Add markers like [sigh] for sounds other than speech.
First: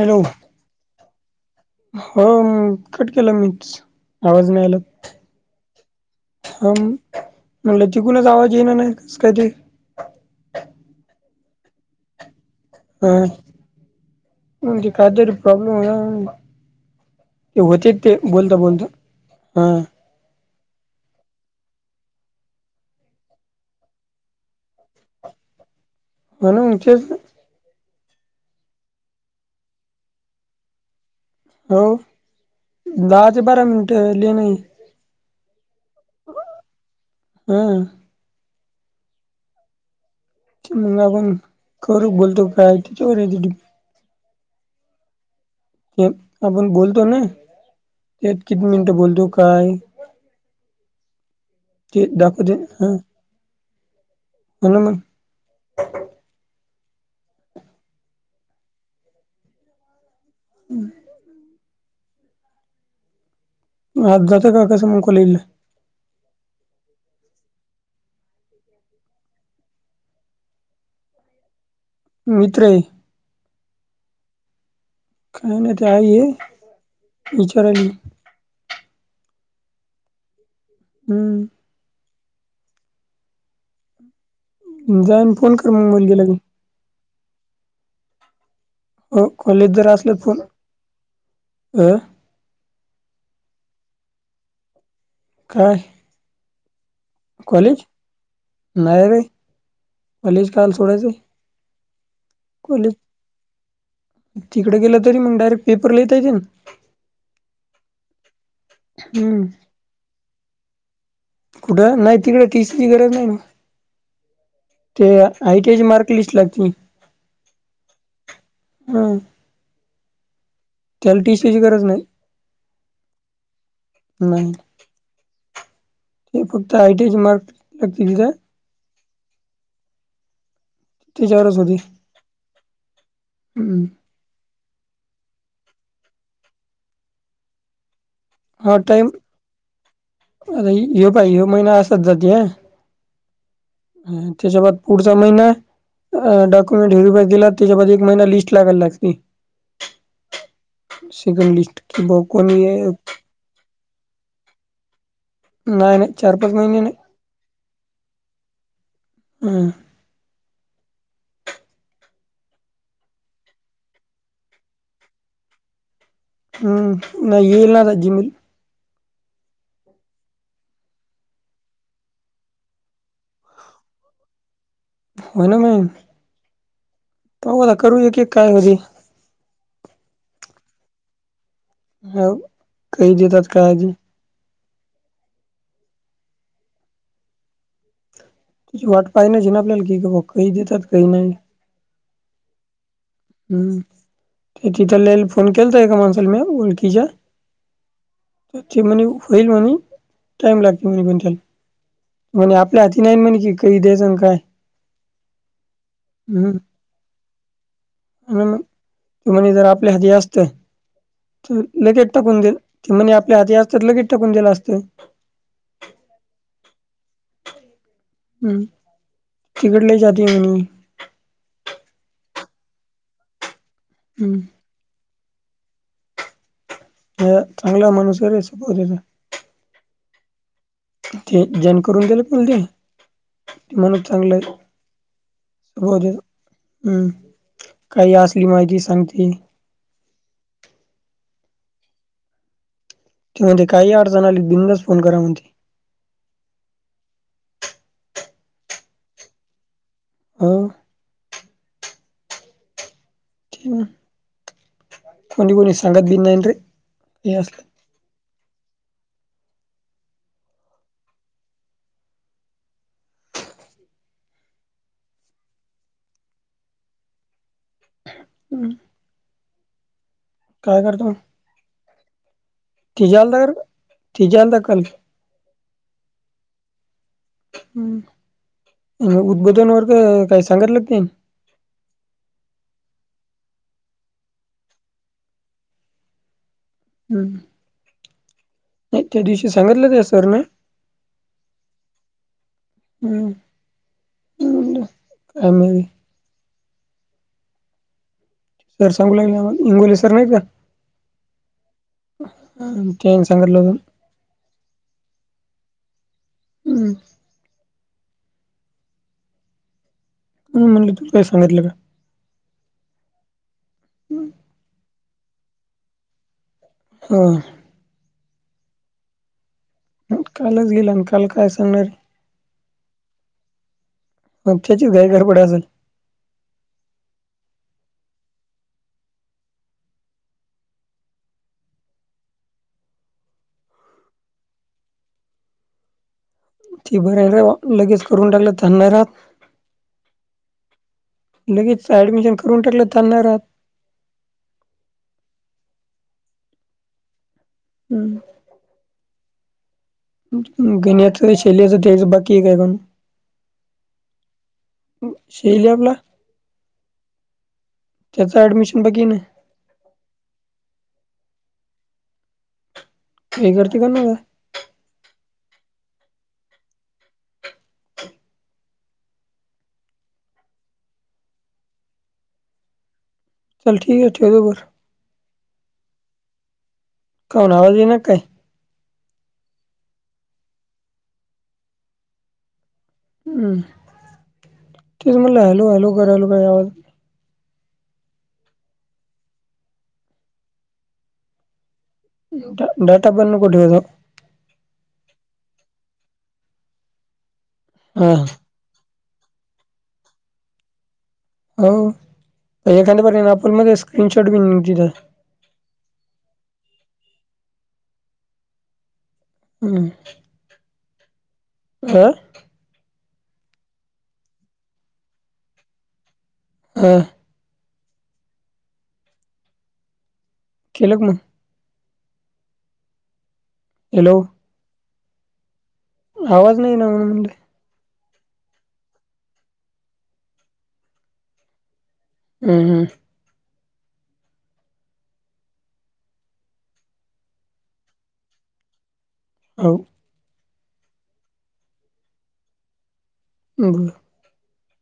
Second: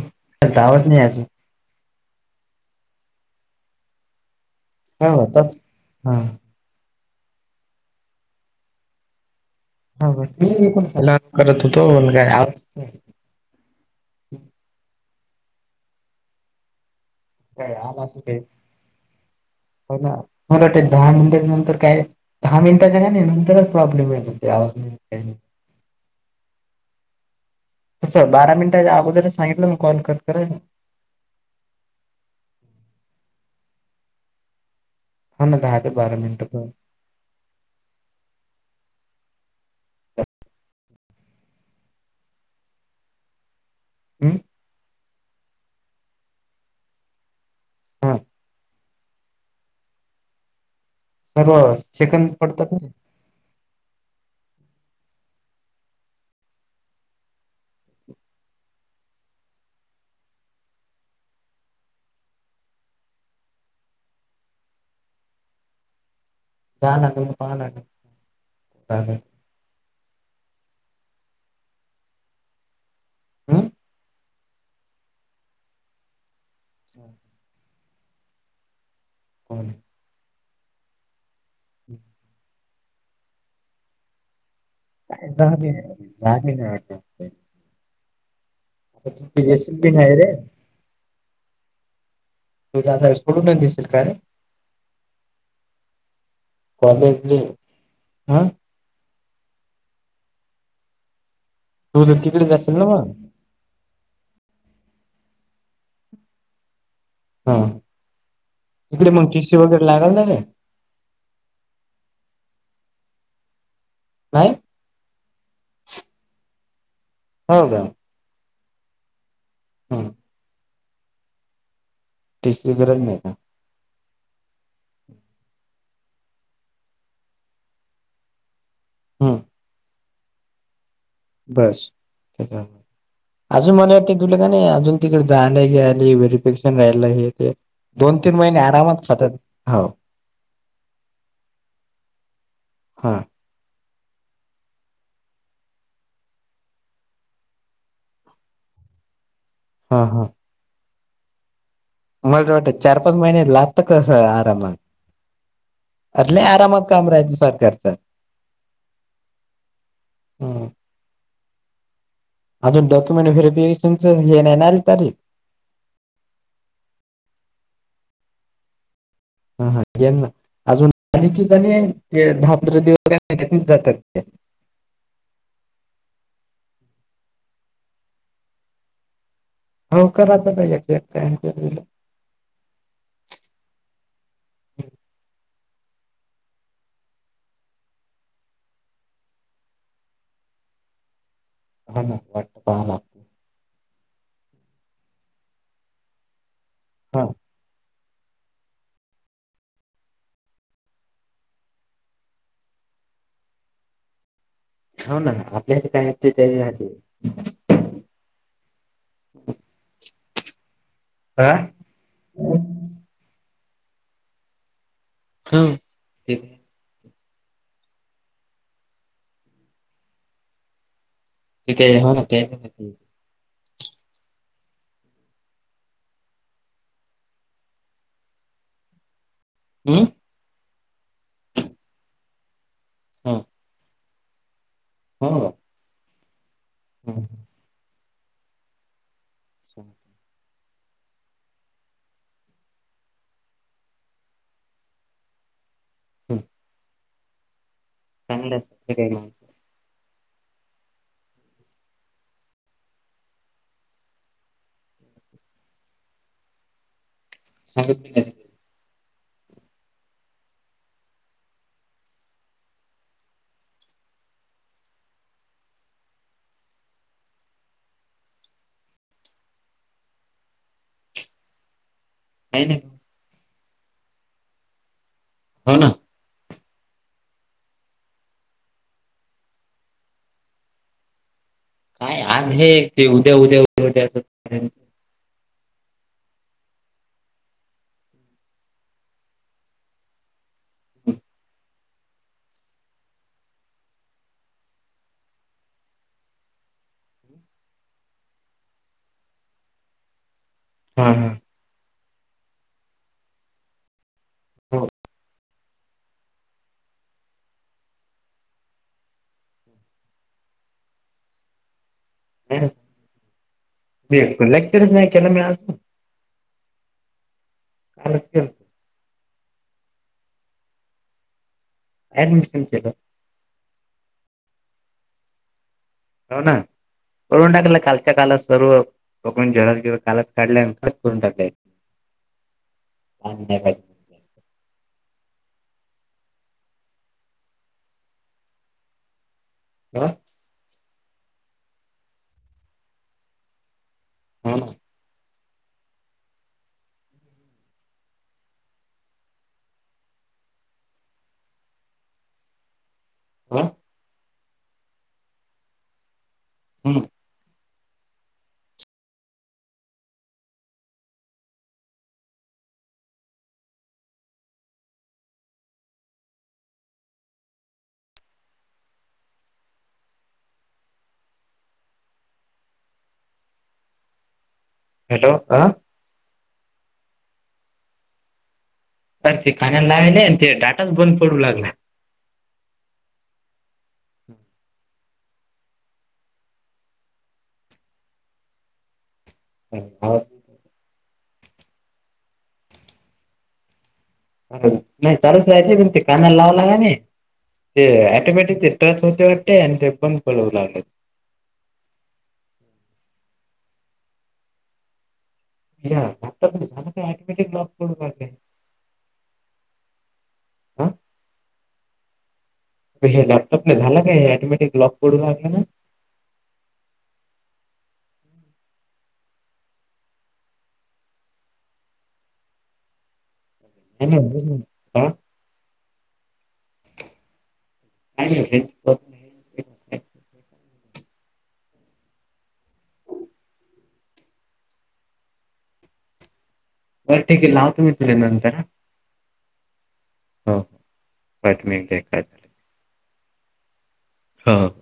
Hello? दहा [unintelligible] नाही अजून. हो, कट केलं मीच, आवाज नाय आला काय होताच हा हम, म्हटलं तिकूनच आवाज येईना नाय कसं काय ते [unintelligible] करत होतो, [unintelligible] काय आत [unintelligible] काहीतरी प्रॉब्लेम [unintelligible] ते काय होतेत आला ते, असं काही बोलता बोलता, हा. होतात ते, दहा मिनटा नंतर काय दहा मिनिटाच्या काय नाही, नंतरच प्रॉब्लेम ययेतात ते, आवाज नाई येत काय नई. हो ना, तेच. कसं बारा मिनिटाच्या अगोदरच सांगितलं ना, कॉल कट करायचं? हो, दहा ते बारा मिनिट, लय नाही. हा ना, दहा ते बारा मिनिटं प हा. म आपण करू बोलतो काय, तिच्यावर हाय [unintelligible] हम्म ते आपण बोलतो नई, हा ते किती मि बोलतो काय? सर्व ते सेकंद दाखवते पडतात ना ह हो न मग हम्म. आज जातो का, कसं मग कॉलेजला? [unintelligible] मित्र हाय हम? काय नाही, ते आई ये विचारा हम्म. हम्म. [inaudible] जाईन फोन कर मग मुलगीला मी [unintelligible] आता हो, तू कॉलेज येशील जर बी असले नाही रे फोन अ तू जात [unintelligible] सोडून दिसील काय काय, कॉलेजले कॉलेज? हा नाय रे, कॉलेज काईला सोडायचं? तू तर तिकडेच असेशील ना म? तिकडं गेलं तरी मंग डायरेक्ट पेपरला येता येते ना. हा, तिकडे मग हम्म टीशी वगैरे लागल ना रे? कुठं? नायी तिकड टीसीची गरज नाहीये. नाही. ते आयटीआयची मार्क लिस्ट लागतील. हो का? हं. हं. त्याला टीसीची गरज नायी. टी सी ची गरज नाही का? नाही. ते फक्त आयटीचे मार्क मागतील ते. हम्म. त्याच्यावरच होती बस. [unintelligible] अजून हम्म मला ते तुला का नायी अजून तिकडे जायाले यायाले व्हेरिफिकेशन राहिला हे ते दोन तीन महिने हा आरामात टाईम खातात. हो आता ह्यो पाय ह्यो महिना हा. ह. त्याच्या बा पुढचा महिना. अ डॉक्युमेंट व्हिरीफाय केला, त्याच्यामध्ये एक महिना लिस्ट लागायला लागते. हा हा. [unintelligible] लिस्ट कि ब मला तर कोणी वाटत चार पाच महिने लागत कस आरामात नाही नाही अरे चार लय पाच महिने आरामात नाही. काम राहायत सरकारच. हं. हम्म. अजून डॉक्युमेंट व्हेरीफिकेशनच हे नाही ना रे आली तारीख? हम्म नाही येईल ना आता जि हा- हा जना अजून आधीच ते दहा पंधरा दिवस जातात होय ना मंग. पाहू आता करू एकेक काय तरी. मंग कराच त एकेक काय [unintelligible] ह काही देतात काळजी. तुची वाट पाय नाहीचीे ना आपल्याला की ब काही देतात काही नाही हा ना वाट पाहा हम्म ते तिथल्ल्याला फोन केलता एका माणसाल मी ओळखीच्या हा त ते म्हनी होईल म्हनी टाइम लागते म्हनी त्याला म्हणे आपल्या हाती नाहीना म्हणे कधी दयाच अन काय. हौ ना. आपल्या हातात काय नसते. [unintelligible] हौ ना. तुम्ही जर आपल्या हाती असतं हा लगेच टाकून द. हो ते म्हणजे आपल्या हाती असते त लगेच टाकून दिल असत हम्म, ते हम्म, तिकट ल जात म्ह [unintelligible] हम्म. ह चांगला माणूस आहे. [unintelligible] हम्म ते जेन करून गेलं पोल ते हा ते म्हणत चांगलं हो [unintelligible] हम् हम्म काही असली माहिती सांगतील अच्छा! ती म्हणती, काही आडचण आली बिनधास्त फोन करा म्हणती हम चांगलंय [unintelligible] हं ते ना कोणी कोणी सांगत बि नाहीन रे हे असलं सांगत बी नायत हम्म. काय करताव? कायी नायी तिज्या आलता का र तिज्या आलता का काल? हो ना हम् उद्बोधन वर्ग काय सांगतलं का त्यानी काय आज हे ते उद्या उद्या उद्या असय [unintelligible] हम् नाही त्या दिवशी सांगितलं त्या सर ने हो हम् हम् आ मग सर सांगू लागले, आम्हाला इंगोले सर नायी का? हा हा तेन सांगतल होत हो हम् म्हणून म्हटलं तू काय सांगितलं का? बकुल [unintelligible] लेक्चरच नाही केलं मी आज तर होय कालच केल कालच गेला, आण काल काय सांगणारे? ॲडमिशन केलं मग त्याचीच घाई गडबड असल? हो ना करून टाकला कालच्या कालच सर्व ओपन झेरॉक्स बिराॅक्स् कालच काढल्या अण कालच करून टाकल्या [unintelligible] ती बरयर लगेच करून टाकलं की, तान नाय राहात हा लगीच ऍडमिशन करून टाकलं तान नाय राहात हो न हम्म गीन्याच शैल्याच द्यायच बाकीय काय कायणु? हा शैल्या आपला? हो ना त्याचं ऍडमिशन बाकीय ना? काय करती कायणु म? चल ठीकय ठेवतो बर? हॅलो! आ? कावून आवाज यी ना का काय? तर ते खाण्या [unintelligible] आणि ते डाटाच बंद पडू लागला. हम्म! तेच म्हटलं हॅलो, हॅलो, कारलो [unintelligible] हम, आवाज डाटा बंद नको ठेवत जावू नाही चालूच [unintelligible] पण ते कांनाला लावला का नई, ते हा ऑटोमॅटिक [unintelligible] वाटते आणि ते [unintelligible] हो, एखाद बर नापूल मध्ये स्क्रीनशॉट बि [unintelligible] या लॅपटॉप मध्ये झालं काय? ऑटोमॅटिक लॉक होऊन पडतंय. हम्. अ? अं हे लॅपटॉपला झाल काय, हे ऑटोमॅटिक लॉक पडू लागला ना? हा. [unintelligible] हॅलो [unintelligible] [inaudible] आवाज नाही ना [unintelligible] म्हणून म्हणल. आणि [unintelligible] हम हम. बरं ठीक आहे, लावतो मी तुले नंतर हा. हाव. हो, [unintelligible] बर. हां.